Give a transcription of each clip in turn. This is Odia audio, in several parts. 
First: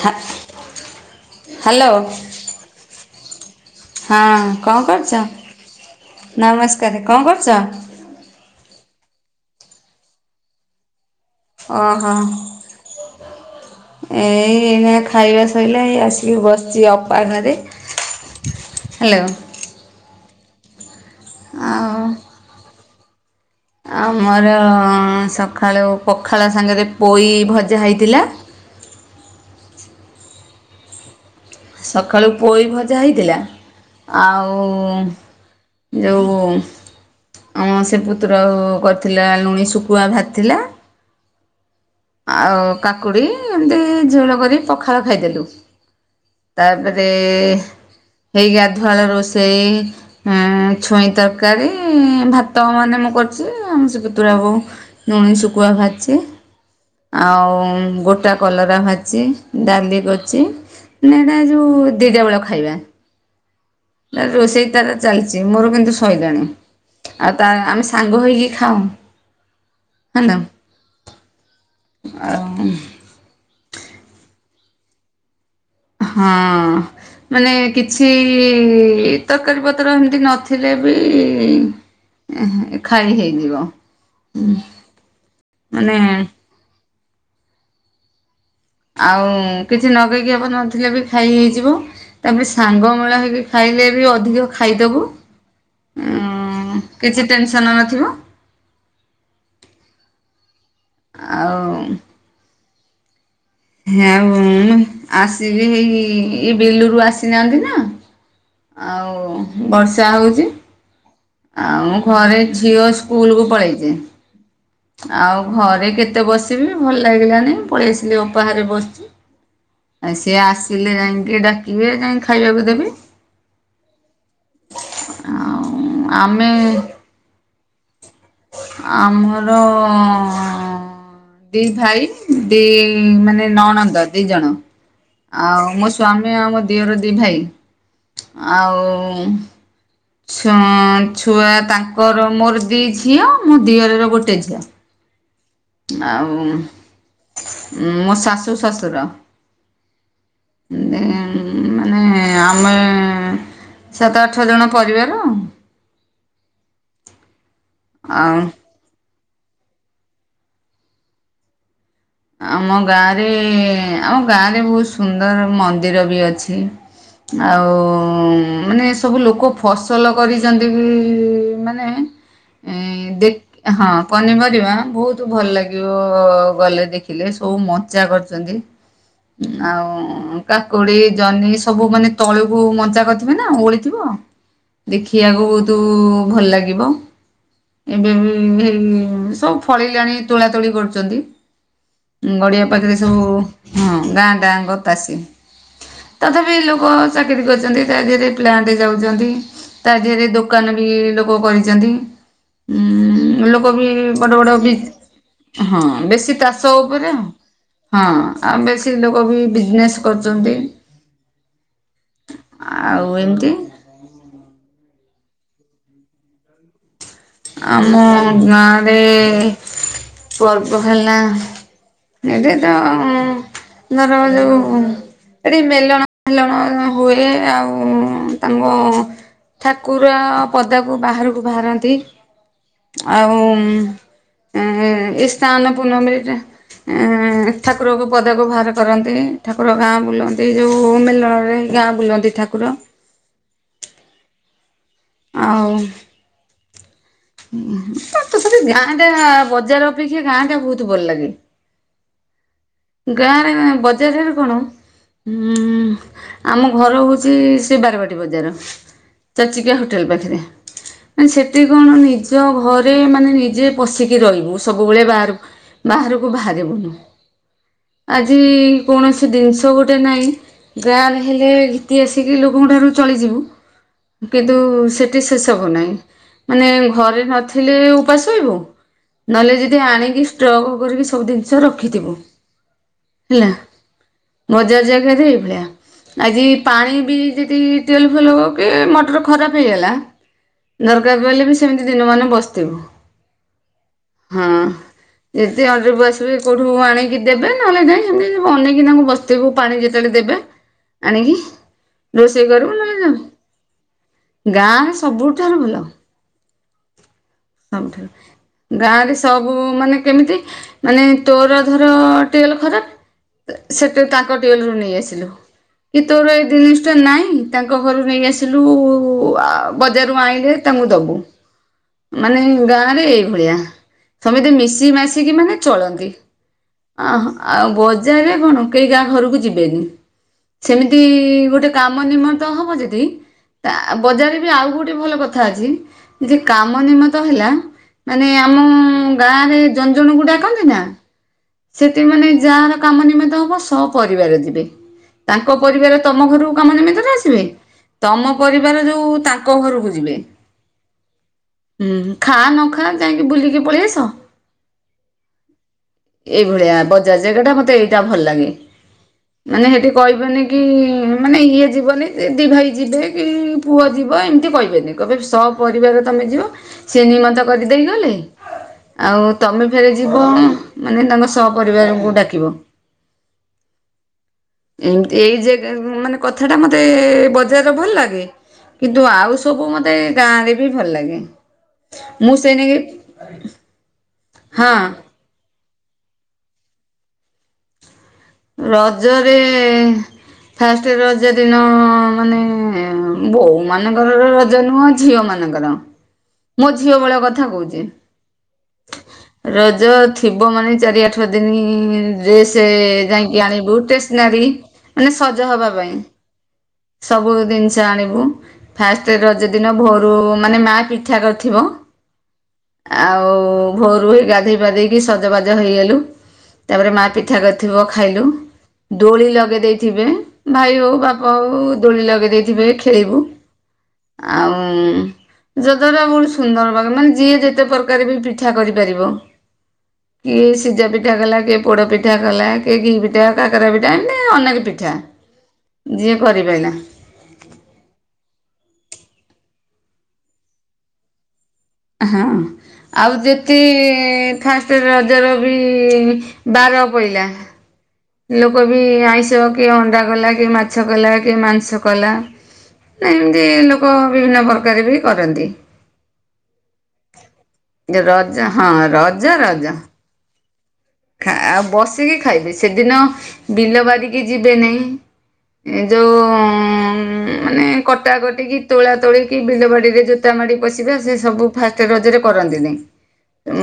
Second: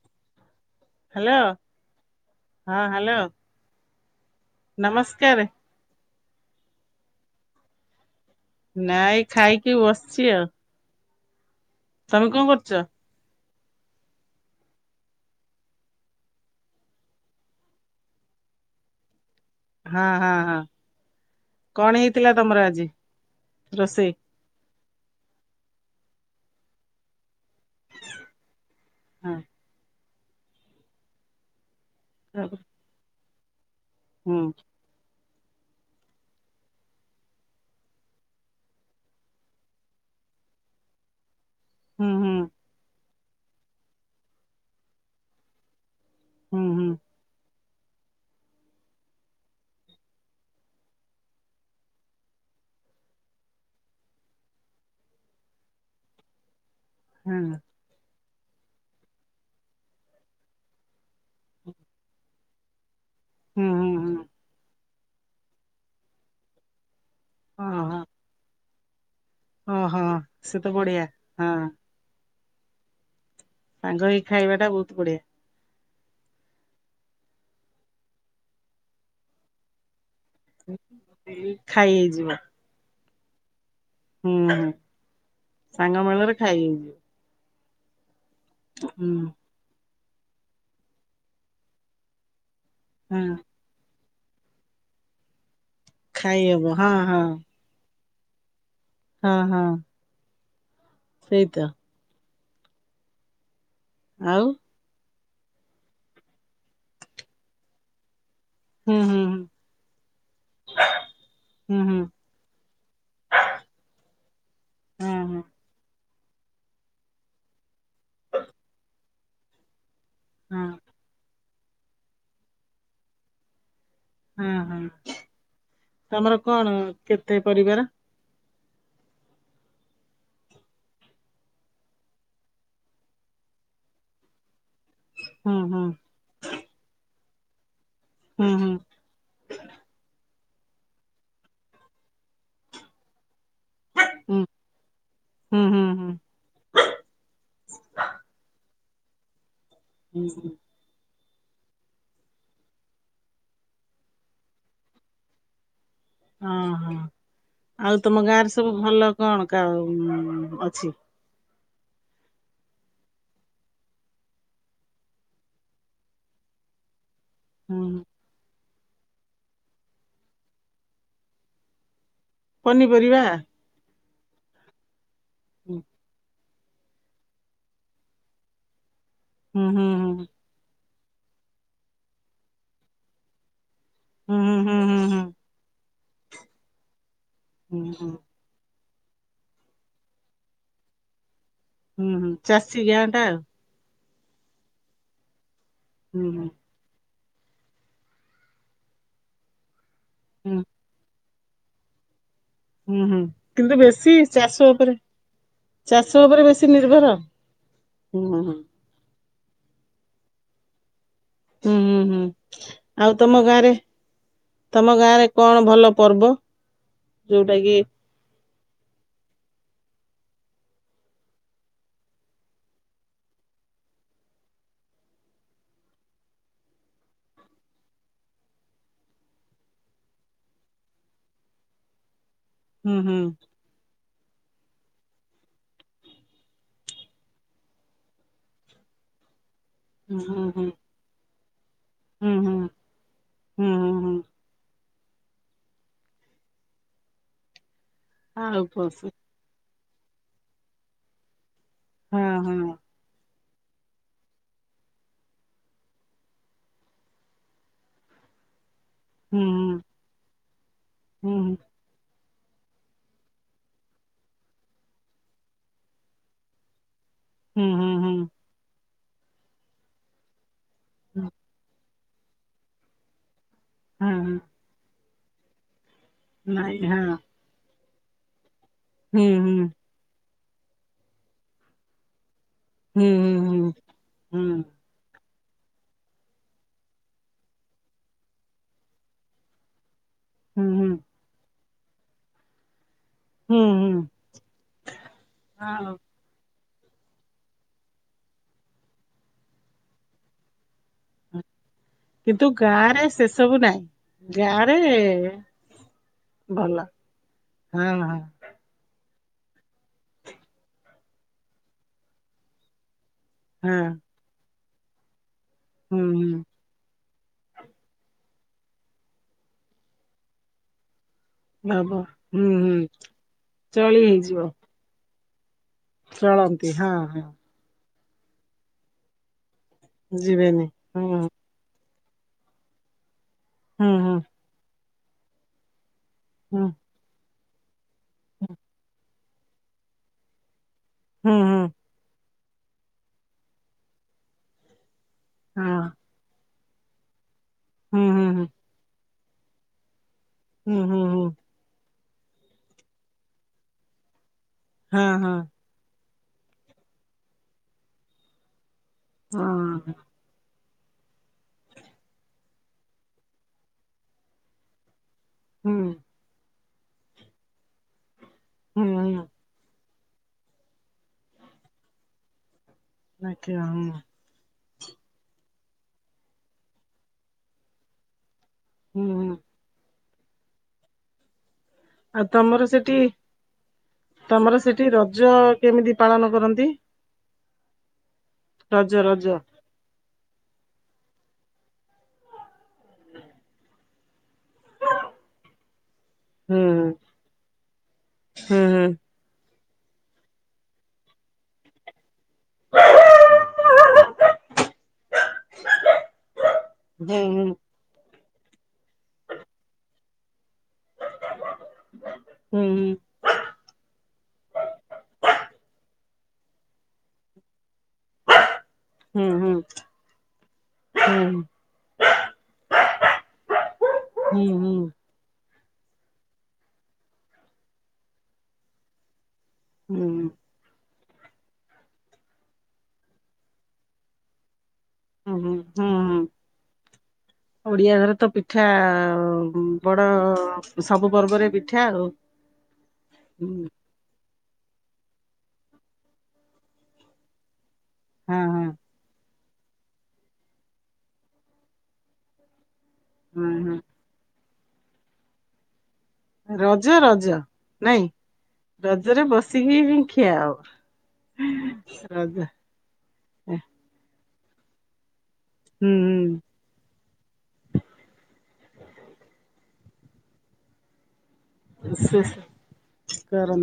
ହା ହ୍ୟାଲୋ। ହ୍ୟାଲୋ ହଁ ହ୍ୟାଲୋ। ହଁ କଣ କରୁଛ? ନମସ୍କାର ନମସ୍କାର, କଣ କରୁଛ? ନାଇଁ ଏଇ ଖାଇକି ବସିଛି ଆଉ। ଓହୋ। ତମେ କଣ କରୁଛ? ଏଇ ଏଇନା ଖାଇବା ସଇଲା, ଏଇ ଆସିକି ବସିଛି ଅପା ଘରେ। ହ୍ୟାଲୋ। ହଁ, ହଁ, ହଁ। କଣ ଆଉ ହେଇଥିଲା ତମର ଆଜି? ରୋଷେଇ? ଆମର ସକାଳୁ ପଖାଳ ସାଙ୍ଗରେ ପୋଇ ଭଜା ହୋଇଥିଲା। ହଁ। ସକାଳୁ ପୋଇ ଭଜା ହେଇଥିଲା। ହୁଁ ଆଉ ଯେଉଁ ଆମ ସେ ପୁତୁରା ବୋହୂ କରିଥିଲା ଲୁଣି ଶୁଖୁଆ ଭାଜିଥିଲା। ହୁଁ ହୁଁ ଆଉ କାକୁଡ଼ି, ଏମିତି ଝୋଳ କରି ପଖାଳ ଖାଇଦେଲୁ। ହୁଁ ହୁଁ ତାପରେ ହେଇ ଗାଧୁଆ ବେଳ ରୋଷେଇ ହଁ ଛୁଇଁ ତରକାରୀ, ଭାତ ମାନେ ମୁଁ କରିଛି। ଆମ ସେ ପତୁରାବୋହୂ ଲୁଣି ଶୁଖୁଆ ଭାଜିଛି, ହଁ ଆଉ ଗୋଟା କଲରା ଭାଜି ଜିଛି। ଡାଲି କରିଛି ନା ଏଟା ଯୋଉ ଦିଟା ବେଳ ଖାଇବା। ହୁଁ, ହୁଁ। ହୁଁ ତାର ରୋଷେଇ ତାର ଚାଲିଛି, ମୋର କିନ୍ତୁ ଶଇଲାଣି। ଆଉ ତା ଆମେ ଓହୋ। ସାଙ୍ଗ ହେଇକି ଖାଉ। ଓହୋ ହେଲା ସେ ତ ବଢିଆ। ହଁ ଆଉ। ସାଙ୍ଗ ହେଇ ଖାଇବା ଟା ବହୁତ ବଢିଆ। ହଁ ମାନେ କିଛି ତରକାରୀ ପତ୍ର ଏମିତି ନଥି ଥିଲେ‌ ବି ଏଇ ଖାଇ ହେଇଯିବ ଏଁ ଖାଇ ହେଇଯିବ। ହୁଁ, ମାନେ ଖାଇବିନି। ହୁଁ ଆଉ କିଛି ନଗେଇକି ହବ ନଥିଲେ ବି ଖାଇ ହେଇଯିବ। ତାପରେ ସାଙ୍ଗ ମେଳା ହଁ। ହେଇକି ଖାଇଲେ ବି ଅଧିକ ଖାଇଦବୁ। ଖାଇହବ ହ ହଁ ହଁ କିଛି ଟେନସନ ନଥିବ। ହଁ ହଁ। ସେଇତ ଆଉ। ହେଉ ଆଉ ମୁଁ ଆସିବି ହେଇ ଏଇ ବିଲୁରୁୁ ଆସିନାହାନ୍ତି ନା। ହୁଁ ହୁଁ ଆଉ ବର୍ଷା ହଉଛି। ହୁଁ ଆଉ ହୁଁ ମୁଁ ହୁଁ ଘରେ, ଝିଅ ସ୍କୁଲ କୁ ପଳେଇଛି। ହଁ ହଁ ଆଉ ଘରେ କେତେ ବସିବି, ଭଲ ଲାଗିଲାନି ପଳେଇ ଆସିଲି ଅପା ଘରେ ବସଚି। ଆଉ ସିଏ ହଁ। ଆସିଲେ ଯାଇଁ ଟିକେ ଡାକିବେ ଯାଇଁ ଖାଇବାକୁ ଦେବି। ହଁ ହଁ ଆଉ ତମର ଆମେ କଣ କେତେ ପରିବାର? ଆମର ଦି ଭାଇ ଦି ମାନେ ନଣନ୍ଦ ଦି ଜଣ। ହୁଁ ଆଉ ହୁଁ ମୋ ସ୍ଵାମୀ ଆଉ ମୋ ଦିଅର ଦି ଭାଇ। ହୁଁ ହୁଁ ଆଉ ଛ ଛୁଆ ତାଙ୍କର ମୋର ଦି ଝିଅ ମୋ ଦିଅର ର ହୁଁ ଗୋଟେ ଝିଅ। ହୁଁ ହୁଁ। ହୁଁ। ଆଉ ମୋ ଶାଶୁ ଶଶୁର। ହୁଁ ହୁଁ। ଏଁ ମାନେ ଆମେ ସାତ ଆଠ ଜଣ ପରିବାର। ହଁ ହଁ। ଆଉ ତମ ଗାଁରେ ସବୁ ଭଲ କଣ କ ଅଛି? ଆମ ଗାଁରେ ଆମ ଗାଁରେ ବହୁତ ସୁନ୍ଦର ମନ୍ଦିର ବି ଅଛି। ଆଉ ହୁଁ ମାନେ ସବୁ ଲୋକ ଫସଲ କରିଛନ୍ତି କି ମାନେ ପନିପରିବା? ଦେ ହଁ ପନିପରିବା ବହୁତ ଭଲ ହୁଁ ଲାଗିବ ଗଲେ ଦେଖି ଥିଲେ ସବୁ ମଜା କରିଛନ୍ତି। ହୁଁ ହୁଁ ହୁଁ। ଆଉ କାକୁଡି ଜହ୍ନି ସବୁ ମାନେ ତଳକୁ ମଜା କରିଥିବେ ନା ଓହ ଥିବ। ହୁଁ ହୁଁ ହୁଁ ହୁଁ ହୁଁ ଦେଖିବାକୁ ବହୁତ ଭଲ ଲାଗିବ ହୁଁ ଏବେ ହୁଁ ବି ହେଇ ସବୁ ଫଳିଲାଣି ତୋଳା ତୋଳି କରୁଛନ୍ତି। ହୁଁ ହୁଁ ଗଡିଆ ଚାଷୀ ପାଖରେ ଗାଁ ଟା ସବୁ ଆଉ ହଁ ଗାଁ ଟାଁ ଗ ଚାଷୀ ହୁଁ ହୁଁ। ତଥାପି ଲୋକ ଲୋକ ଚାକିରି କରିଛନ୍ତି ତା ଦେହରେ ପ୍ଲାଣ୍ଟ ଯାଉଛନ୍ତି ତା ଦେହରେ ହୁଁ ଦୋକାନ ବି କୂଅ କହିଛନ୍ତି। ହୁଁ ହୁଁ ଉଁ ଲୋକ କିନ୍ତୁ ବି ବେଶୀ ବଡ ଚାଷ ବଡ ବି ଉପରେ ହଁ ଚାଷ ବେଶୀ ଉପରେ ତାଷ କ ନିର୍ଭର। କହିଲେ ହଁ ହୁଁ ହୁଁ ହୁଁ ଆଉ ବେଶୀ ଲୋକ ବି ବିଜନେସ କରୁଛନ୍ତି। ହୁଁ ହୁଁ ହୁଁ ଆଉ ତମ ଗାଁରେ ତମ ଗାଁରେ କଣ ଭଲ ପର୍ବ? ଯୋଉଟା କି ଆମ ଗାଁ ରେ ପର୍ବ ହେଲା ଏଇ ତ ଧର ଯଉ ଏଠି ମେଲଣ ଫେଲଣ ହୁଏ ଆଉ ତାଙ୍କ ଠାକୁର ପଦାକୁ ବାହାରକୁ ବାହାରନ୍ତି। ହୁଁ ହୁଁ ଆଉ ଏଇ ସ୍ନାନ ପୁନମିରେ ଏଁ ଠାକୁରଙ୍କୁ ପଦାକୁ ବାହାର କରନ୍ତି। ଠାକୁର ଗାଁ ହୁଁ ହୁଁ ବୁଲନ୍ତି ହୁଁ। ଯେଉଁ ମେଲଣରେ ଗାଁ ହୁଁ ବୁଲନ୍ତି ହୁଁ ଠାକୁର। ହୁଁ ହୁଁ ହୁଁ। ଆଉ, ତଥାପି ଆଉ ଗାଁ ପଶୁ ରେ ବଜାର ଅପେକ୍ଷା ଗାଁ ଟା ବହୁତ ଭଲ ଲାଗେ। ହୁଁ ହୁଁ। ଗାଁରେ ମା ବଜାର ରେ କଣ? ହଁ ଆମ ଘର ହଉଛି ସେ ବାରବାଟୀ ବଜାର ହୁଁ ଚଚିକିଆ ହୋ ହୋଟେଲ ପାଖରେ। ମାନ ହୁଁ ସେଠି କଣ ନିଜ ଘରେ ମାନେ ନିଜେ ପଶିକି ରହିବୁ ସବୁବେଳେ ବାହାର ବାହାରକୁ ବାହାର ବୁନୁ ହୁଁ ହୁଁ ହୁଁ ଆଜି କୌଣସି ଜିନିଷ ଗୋଟେ ନାଇଁ ବ୍ୟାଲ ହୁଁ ହେଲେ ତି ଆସିକି ଲୋକଙ୍କଠାରୁ ଚଳିଯିବୁ ହଁ ହଁ। କିନ୍ତୁ ସେଠି ସେ ସବୁ ନାହିଁ ମାନେ ନାଇଁ ହଁ ଘରେ ନଥିଲେ ଉପାସୋଇବୁ, ହୁଁ ନହେଲେ ଯଦି ଆଣିକି ଷ୍ଟଗ କରିକି ସବୁ ଜିନିଷ ରଖିଥିବୁ। ହୁଁ। ହୁଁ ହେଲା ହୁଁ ହୁଁ ବଜାର ଜାଗାରେ ଏଇଭଳିଆ। ଆଜି ପାଣି ବି ଯଦି ତେଲ ଫୁଲ ହବକି ମଟର ଖରାପ ହେଇଗଲା ହୁଁ ହୁଁ ଦରକାର ପଇଲେ ବି ସେମିତି ଦିନ ମାନ ବସିଥିବୁ। ହୁଁ ହୁଁ ହଁ। ଯେତେ ଆହୁରି ହଁ ବୟସ କୋଉଠୁ ଆଣିକି ଦେବେ ନହେଲେ ଯାଇ ସେମିତି ଅନେଇକି ତାଙ୍କୁ ବସିଥିବୁ ପାଣି ଯେତେବେଳେ ଦେବେ। ଆଣିକିି କିନ୍ତୁ ରୋଷେଇ କରୁବୁ ଗାଁ ରେ ନ ସେ ସବୁ ନାଇଁ। ଗାଁ ସବୁଠାରୁ ଭଲ ଭଲ ହଁ ହଁ ସବୁଠାରୁ। ଗାଁ ରେ ସବୁ ମାନେ କେମିତି ମାନେ ତୋର ଧର ଟିୱଲେ ଖରାପ ହଁ ସେଠି ତାଙ୍କ ଟିୱଲେ ରୁ ନେଇ ଆସିଲୁ ହୁଁ କି ହୁଁ ତୋର ଏଇ ଜିନିଷ ତ ନାଇଁ ତାଙ୍କ ଘରୁ ନେଇ ଆସିଲୁ ବଜାରରୁ ଆଣିଲେ ତାଙ୍କୁ ଦବୁ। ହବ ମାନେ ହୁଁ ହୁଁ ଗାଁ ରେ ଏଇଭଳିଆ ଚଳି ହେଇଯିବ ସମେତି ମିଶିମାଶି ମିିଶିକି ମାନେ ଚଳନ୍ତି ଚଳନ୍ତି ହଁ ହଁ ଅ ଆଉ ବଜାରରେ କଣ କେହି ଗାଁ ଘରକୁ ଯିବେନି। ଯିବେନି। ଏମିତି ହୁଁ ଗୋଟେ କାମ ନିମନ୍ତ ହବ ଯଦି ତା ହୁଁ ହୁଁ ବଜାରରେ ବି ଆଉ ଗୋଟେ ଗୋଟେ ଭଲ କଥା ଅଛି ଯେ ହୁଁ କାମ ନିମନ୍ତ ହେଲା ମାନେ ଆମ ଗାଁ ରେ ଜଣ ଜଣଙ୍କୁ ଡାକନ୍ତି ନା? ହୁଁ ହୁଁ। ସେଠି ମାନେ ଯାହାର କାମ ନିମନ୍ତ ହବ ସ ପରିବାର ଯିବେ ତାଙ୍କ ହଁ ପରିବାର ତମ ଘରକୁ କାମ ନିମନ୍ତ ରେ ଆସିବେ ହୁଁ ହୁଁ ତମ ହୁଁ ପରିବାର ଯୋଉ ତାଙ୍କ ଘରକୁ ଯିବେ। ହୁଁ ହୁଁ। ହୁଁ ହୁଁ ଖା ନଖାଅ ଯାଇକି ବୁଲିକି ପଳେଇ ଆସ। ହଁ ହଁ। ଏଇଭଳିଆ ବଜାର ଜାଗା ଟା ମତେ ଏଇଟା ଭଲ ଲାଗେ ମାନେ ହେଠି ହଁ କହିବେନି କି ମାନେ ଇଏ ଯିବନି ଦିଇ ଭାଇ ଯିବେ କି ପୁଅ ଯିବ ଏମିତି କହିବେନି। କହିବେ ହୁଁ ସପରିବାର ତମେ ଯିବ ସେନିମନ୍ତ କରିଦେଇ ଗଲେ ହୁଁ ଆଉ ତମେ ଫେରେ ଯିବ ମାନେ ତାଙ୍କ ସହ ପରିବାରଙ୍କୁ ଡାକିବ। ଆଜ୍ଞା ହଁ। ଏମିତି ଏଇ ଯେ ମାନେ କଥା ଟା ମତେ ବଜାରର ଭଲ ଲାଗେ କିନ୍ତୁ, ହୁଁ ହୁଁ ଆଉ ସବୁ ମତେ ଗାଁ ରେ ବି ଭଲ ଲାଗେ। ଆଉ ମୁଁ ସେଇ ତମର ନାଗି ସେଠି ତମର ହଁ ସେଠି ରଜ କେମିତି ପାଳନ କରନ୍ତି? ରଜ ରଜ ରଜରେ ଫାଷ୍ଟ ରଜ ଦିନ ମାନେ ବୋଉ ମାନଙ୍କର ରଜ ନୁହଁ ଝିଅ ମାନଙ୍କର। ହୁଁ ତାଙ୍କର ମୋ ଝିଅ ବେଳ କଥା କହୁଛି। ହୁଁ ରଜ ଥିବ ମାନେ ଚାରି ଆଠ ଦିନି ଡ୍ରେସ ଯାଇକି ଆଣିବୁ ଟେସନାରୀ ମାନେ ସଜ ହବା ପାଇଁ ସବୁ ହୁଁ ଜିନିଷ ଆଣିବୁ ଫାଷ୍ଟ ରଜ ଦିନ ଭୋରୁ ମାନେ ମା ପିଠା କରିଥିବ। ହୁଁଉଁ। ଆଉ ଭୋରୁ ଗାଧୋଇପାଧେଇକି ସଜବାଜ ହେଇଗଲୁ ତାପରେ ମାଆ ପିଠା କରିଥିବ। ଖାଇଲୁ ଦୋଳି ହୁଁ ଲଗେଇ ହୁଁ ଦେଇଥିବେ ଭାଇ ହଉ ହୁଁ ବାପା ହଉ। ଦୋଳି ଲଗେଇ ଦେଇଥିବେ ଖେଳିବୁ ହୁଁ ହୁଁ ହୁଁ ଆଉ ହୁଁ ଯଦ୍ଵାରା ବହୁ ସୁନ୍ଦର ପାଗ ମାନେ ଯିଏ ଯେତେ ପ୍ରକାର ବି ପିଠା କରିପାରିବ। ହୁଁ କିଏ ସିଝାପିଠା କଲା କିଏ ପୋଡପିଠା କଲା। ଇଟିଲିପିଠା, କାକରାପିଠା ଏମତି ଅନେକ ପିଠା। ଉଁହୁଁ ହୁଁ ହୁଁ। ଯିଏ କରିପାରିଲା ଓଡିଆ ଘରେ ତ ପିଠା ବଡ ସବୁ ପର୍ବରେ ପିଠା। ଆଉ ହଁ ଆଉ ହୁଁ ଯେତି ଫାଷ୍ଟ ରଜର ବି ବାର ପଇଲା ହଁ ଲୋକ ହଁ ବି ଆଇଁଷ କିଏ ଅଣ୍ଡା କଲା କିଏ ମାଛ କଲା କିଏ ମାଂସ କଲା। ନାହିଁ ସେମିତି ହଁ ହଁ ଲୋକ ବିଭିନ୍ନ ପ୍ରକାର ବି କରନ୍ତି। ରଜ ରଜ ନାଇଁ ରଜ ହଁ ରଜରେ ରଜ ରଜ ବସିକି ହିଁ ଖିଆହବ। ଆଉ ବସିକି ଖାଇବେ ସେଦିନ ବିଲ ବାରିକି ଯିବେ ନେଇ। ହୁଁ ଏଯଉ। ହୁଁ ମାନେ କଟା କଟିକି ତୋଳା ତୋଳିକି ବିଲ ବାଡ଼ିରେ ଜୋତା ମାଡ଼ି ପଶିବା ସେ ସବୁ ଫାଷ୍ଟ ରଜରେ ସେ କରନ୍ତି ନେଇ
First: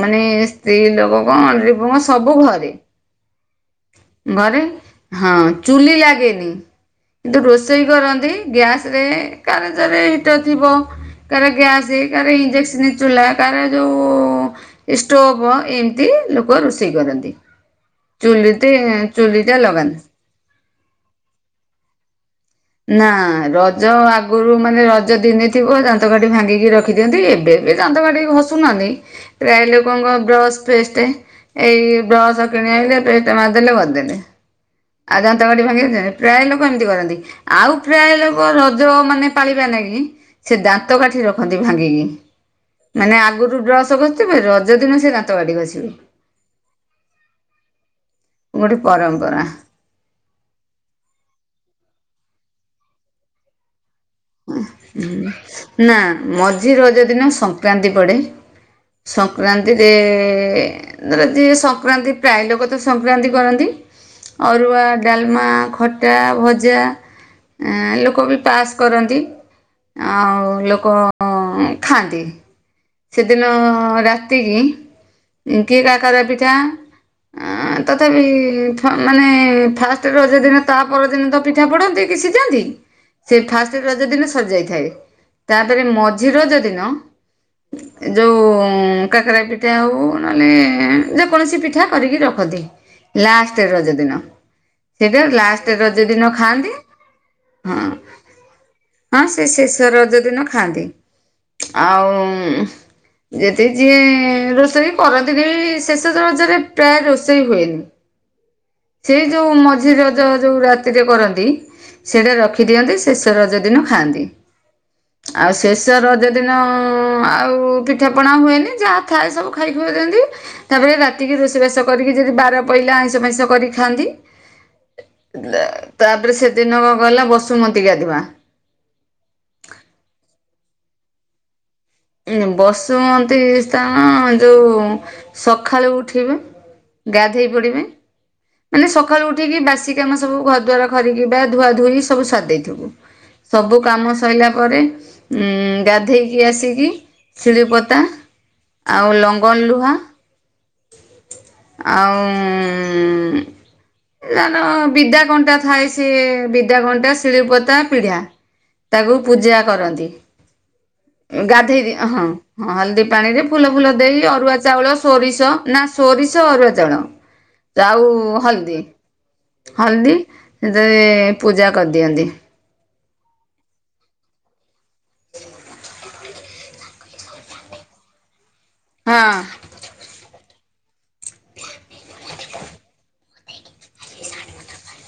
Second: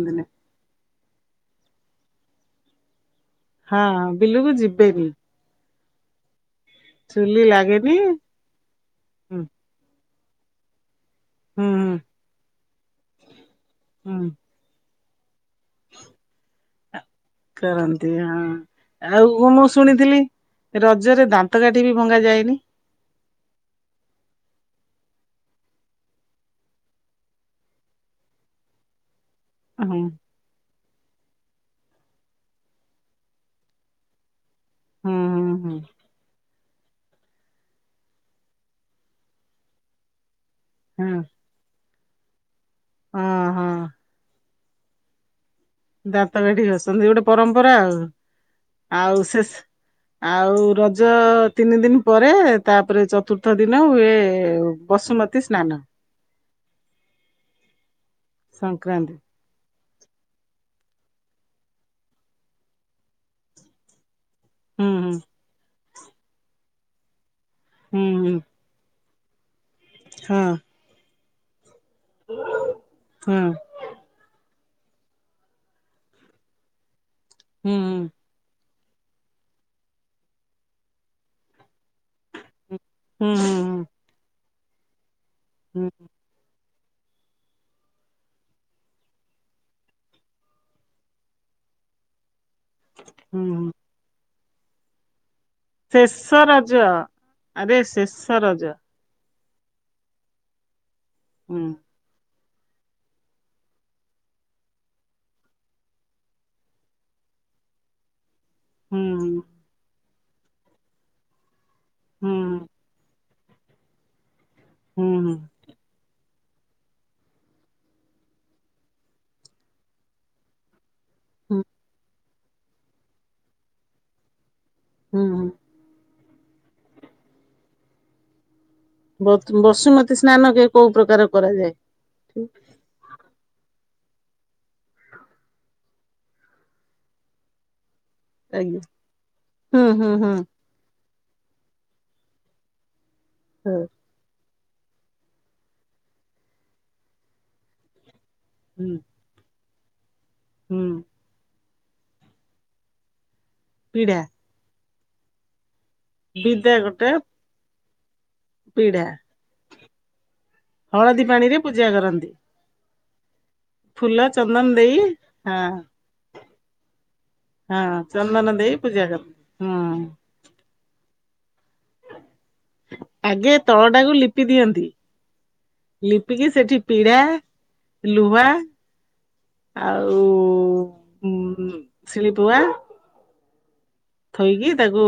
ମାନେ ସ୍ତ୍ରୀ ଲୋକ କଣ ଅଣ୍ଡିରୀ ପୁଅ କଣ, ସବୁଘରେ ହଁ ବିଲକୁ ଘରେ ଯିବେନି ହଁ ଚୁଲି ଲାଗେନି। କିନ୍ତୁ ଚୁଲି ରୋଷେଇ ଲାଗେନି କରନ୍ତି ଗ୍ୟାସ ରେ ହୁଁ କାରଜାର ଏଇ ହିଟର ଥିବ କାର ଗ୍ୟାସ ହୁଁ କାର ଇଂଡଏକ୍ସନ ଚୁ୍ଲା କାର ହୁଁ ଯଉ ଷ୍ଟୋଭ୍ ଏମିତି ଲୋକ ରୋଷେଇ କରନ୍ତି। କରନ୍ତି ହଁ ଚୁଲିଟି ଆଉ କଣ ଚୁଲିଟା ମୁଁ ଲଗାନ୍ତି ଶୁଣିଥିଲି ରଜରେ ଦାନ୍ତ କାଠି ବି ଭଙ୍ଗା ଯାଏନି। ନା ରଜ ଆଗରୁ ମାନେ ରଜ ଦିନେ ଥିବ ଦାନ୍ତକାଠି ଭାଙ୍ଗିକି ରଖନ୍ତି। ରଖିଦିଅନ୍ତି ଏବେ ଏବେ ଦାନ୍ତ କାଠି ଘସୁନାହାନ୍ତି ପ୍ରାୟ ହଁ ଲୋକଙ୍କ ବ୍ରସ୍ ପେଷ୍ଟ ଏଇ ବ୍ରସ କିଣ ଆଣିଲେ ପେଷ୍ଟ ମାରିଦେଲେ ଘଷିଦେଲେ। ହୁଁ ଆଉ ଦାତା କାଠି ହୁଁ ଭାଙ୍ଗନ୍ତି ପ୍ରାୟ ଲୋକ ଏମିତି କରନ୍ତି। ଆଉ ପ୍ରାୟ ଲୋକ ରଜ ମାନେ ପାଳିବା ନାଇ କି ସେ ଦାନ୍ତ ହଁ କାଠି ରଖନ୍ତି ଭାଙ୍ଗିକି। ମାନେ ହଁ ଆଗରୁ ହଁ ଡ୍ରସ ଖସିଥିବେ ରଜ ଦିନ ସେ ଦାନ୍ତ କାଠି ଘସିବେ। ଦାନ୍ତ କାଠି ବସନ୍ତି ଗୋଟେ ପରମ୍ପରା ଆଉ ଗୋଟେ ଆଉ ସେ ପରମ୍ପରା ଆଉ ରଜ ତିନି ଦିନ ପରେ ତାପରେ ଚତୁର୍ଥ ଦିନ ହୁଏ ବସୁମତୀ ସ୍ନାନ ନା ମଝି ରଜ ଦିନ ସଂକ୍ରାନ୍ତି ପଡେ। ସଂକ୍ରାନ୍ତି ସଂକ୍ରାନ୍ତିରେ ଧର ଯି ସଂକ୍ରାନ୍ତି ପ୍ରାୟ ଲୋକ ତ ସଂକ୍ରାନ୍ତି କରନ୍ତି। ଅରୁଆ ହୁଁ ହୁଁ ଡାଲମା ଖଟା ଭଜା ଲୋକ ହୁଁ ବି ପାସ୍ କରନ୍ତି ହୁଁ ଆଉ ଲୋକ ଖାଆନ୍ତି ହଁ ହଁ ସେଦିନ ର ଏତିକି କି କାକରା ପିଠା ହୁଁ ଆଁ ତଥାପି ହଁ ମାନେ ଫାଷ୍ଟ ରଜ ଦିନ ତା ପରଦିନ ତ ପିଠା ପଢନ୍ତି କି ସିଝାନ୍ତି। ହୁଁ ସେ ହୁଁ ଫାଷ୍ଟ ହୁଁ ରଜ ଦିନ ସରିଯାଇଥାଏ ତାପରେ ହୁଁ ମଝି ରଜ ଦିନ ଯୋଉ କାକରା ପିଠା ହୋଉ ନହେଲେ ଯେକୌଣସି ପିଠା କରିକି ରଖନ୍ତି। ହୁଁ ଲାଷ୍ଟ ହୁଁ ରଜ ଦିନ। ସେଇଟା ଲାଷ୍ଟ ରଜ ଦିନ ଶେଷ ରଜ ଖାଆନ୍ତି ଆରେ ହଁ। ଶେଷ ରଜ। ହଁ ସେ ଶେଷ ରଜ ଦିନ ଖାଆନ୍ତି। ହୁଁ। ଆଉ ଯଦି ଯିଏ ରୋଷେଇ କରନ୍ତି ଶେଷ ରଜରେ ପ୍ରାୟ ରୋଷେଇ ହୁଏନି। ସେଇ ହୁଁ ଯୋଉ ମଝି ରଜ ଯୋଉ ରାତିରେ କରନ୍ତି ସେଇଟା ହୁଁ ରଖିଦିଅନ୍ତି ସେ ଶେଷ ରଜ ଦିନ ଖାଆନ୍ତି ହୁଁ ହୁଁ। ଆଉ ଶେଷ ରଜ ଜ ଦିନ ଆଉ ପିଠା ପଣା ହୁଏନି ଯାହା ଥାଏ ସବୁ ଖାଇକି ଦିଅନ୍ତି। ତାପରେ ରାତି କାଟିକି ହୁଁ ରୋଷେଇବାସ କରିକି ଯଦି ବାର ପଇଲା ଆଇଁଷ ଫଇଁଷ କରି ଖାଆନ୍ତି। ହୁଁ ହୁଁ ତାପରେ ସେଦିନ କଣ ଗଲା ବସୁମତି ଗାଧୁଆ। ବସୁମତୀ ସ୍ନାନ କି କୋଉ ପ୍ରକାର କରାଯାଏ? ବସୁମନ୍ତୀ ସ୍ଥାନ ଯଉ ସକାଳୁ ଉଠିବେ। ଗାଧେଇ ପଡିବେ ଆଜ୍ଞା ମାନେ ସକାଳୁ ଉଠିକି ହୁଁ ବାସି ହୁଁ କାମ ହୁଁ ସବୁ ଘର ଦ୍ୱାର। ଖରିକି ବା ଧୁଆ ଧୁଇ ସବୁ ସାରି ଦେଇଥିବୁ ହୁଁ ସବୁ କାମ। ସୋଇଲା ପରେ ଉଁ ଗାଧେଇକି ଆସିକି ଶିଳି ପତା ହୁଁ ଆଉ ଲଙ୍ଗନ ଲୁହା। ହୁଁ। ଆଉ ପୀଡ଼ା। ନା ନ ବିଦ୍ୟା କଣ୍ଟା ଥାଏ ସେ ବିଦା କଣ୍ଟା ଶିଳା ପତା ପିଢା। ପିଢା ତାକୁ ପୂଜା କରନ୍ତି। ହଳଦୀ ପାଣି ରେ ଗାଧେଇ ଦି ପୂଜା ହଁ କରନ୍ତି। ହଁ ହଳଦୀ ପାଣିରେ ଫୁଲ ଫୁଲ ଦେଇ ଅରୁଆ ଚନ୍ଦନ ଚାଉଳ ଦେଇ ସୋରିଷ ହଁ ନା ସୋରିଷ ଅରୁଆ ଚାଉଳ। ହଁ ଆଉ ଚନ୍ଦନ ଦେଇ ହଳଦୀ ପୂଜା କରନ୍ତି। ହଁ ହଳଦୀ। ସେତେରେ ପୂଜା କରିଦିଅନ୍ତି। ଆଗେ ତଳ ଟାକୁ ଲିପି ଦିଅନ୍ତି। ଲିପିକି ସେଠି ପିଢା ଲୁହା ହଁ। ଆଉ ଶିଳିପୁଆ। ଥୋଇକି ତାକୁ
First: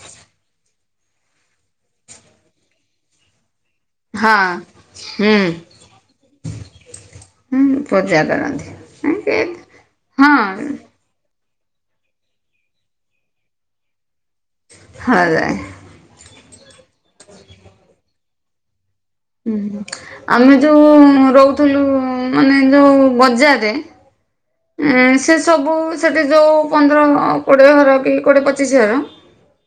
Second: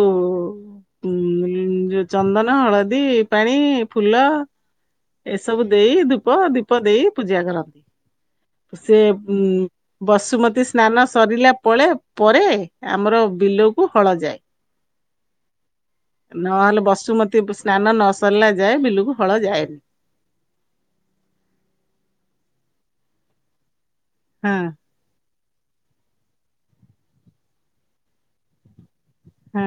ଚନ୍ଦନ ହଳଦୀ ପାଣି ଫୁଲ ହଁ ହୁଁ ଏସବୁ ଦେଇ ଧୂପ ଦୀପ ଦେଇ ପୂଜା କର। ହୁଁ ପୂଜା କରନ୍ତି। ସେ ବସୁମତୀ ହଁ ସ୍ନାନ ସରିଲା ପଳେ ପରେ ଆମର ବିଲକୁ ହଳ ଯାଏ। ହଳ ଯାଏ। ନହେଲେ ବସୁମତୀ ସ୍ନାନ ନ ସରିଲା ଯାଏ ବିଲକୁ ହଳ ଉଁ ଯାଏନି ହୁଁ ଆମେ ଯୋଉ ରହୁଥିଲୁ ମାନେ ଯୋଉ ବଜାରରେ। ହଁ। ଉଁ ସେ ସବୁ ସେଟି ଜୋଉ ପନ୍ଦର କୋଡ଼ିଏ ଘର କି କୋଡ଼ିଏ ପଚିଶ ଘର ହୁଁ।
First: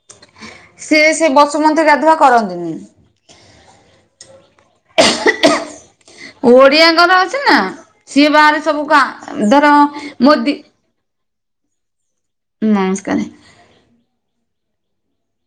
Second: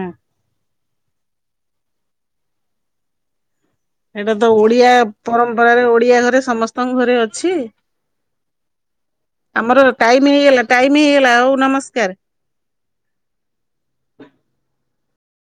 ସେ ସେ ବସୁମତୀ ଗାଧୁଆ କରନ୍ତିନି। ଏଇଟା ତ ଓଡିଆ ପରମ୍ପରାରେ ଓଡିଆ ଘରେ ସମସ୍ତଙ୍କ ଓଡିଆଙ୍କର ଘରେ ନା ଅଛି ସିଏ ବାହାରେ ସବୁ କା ଧର ଆମର ଟାଇମ ମୋ ହେଇଗଲା ଟାଇମ ହେଇଗଲା ହଉ ନମସ୍କାର। ନମସ୍କାରେ।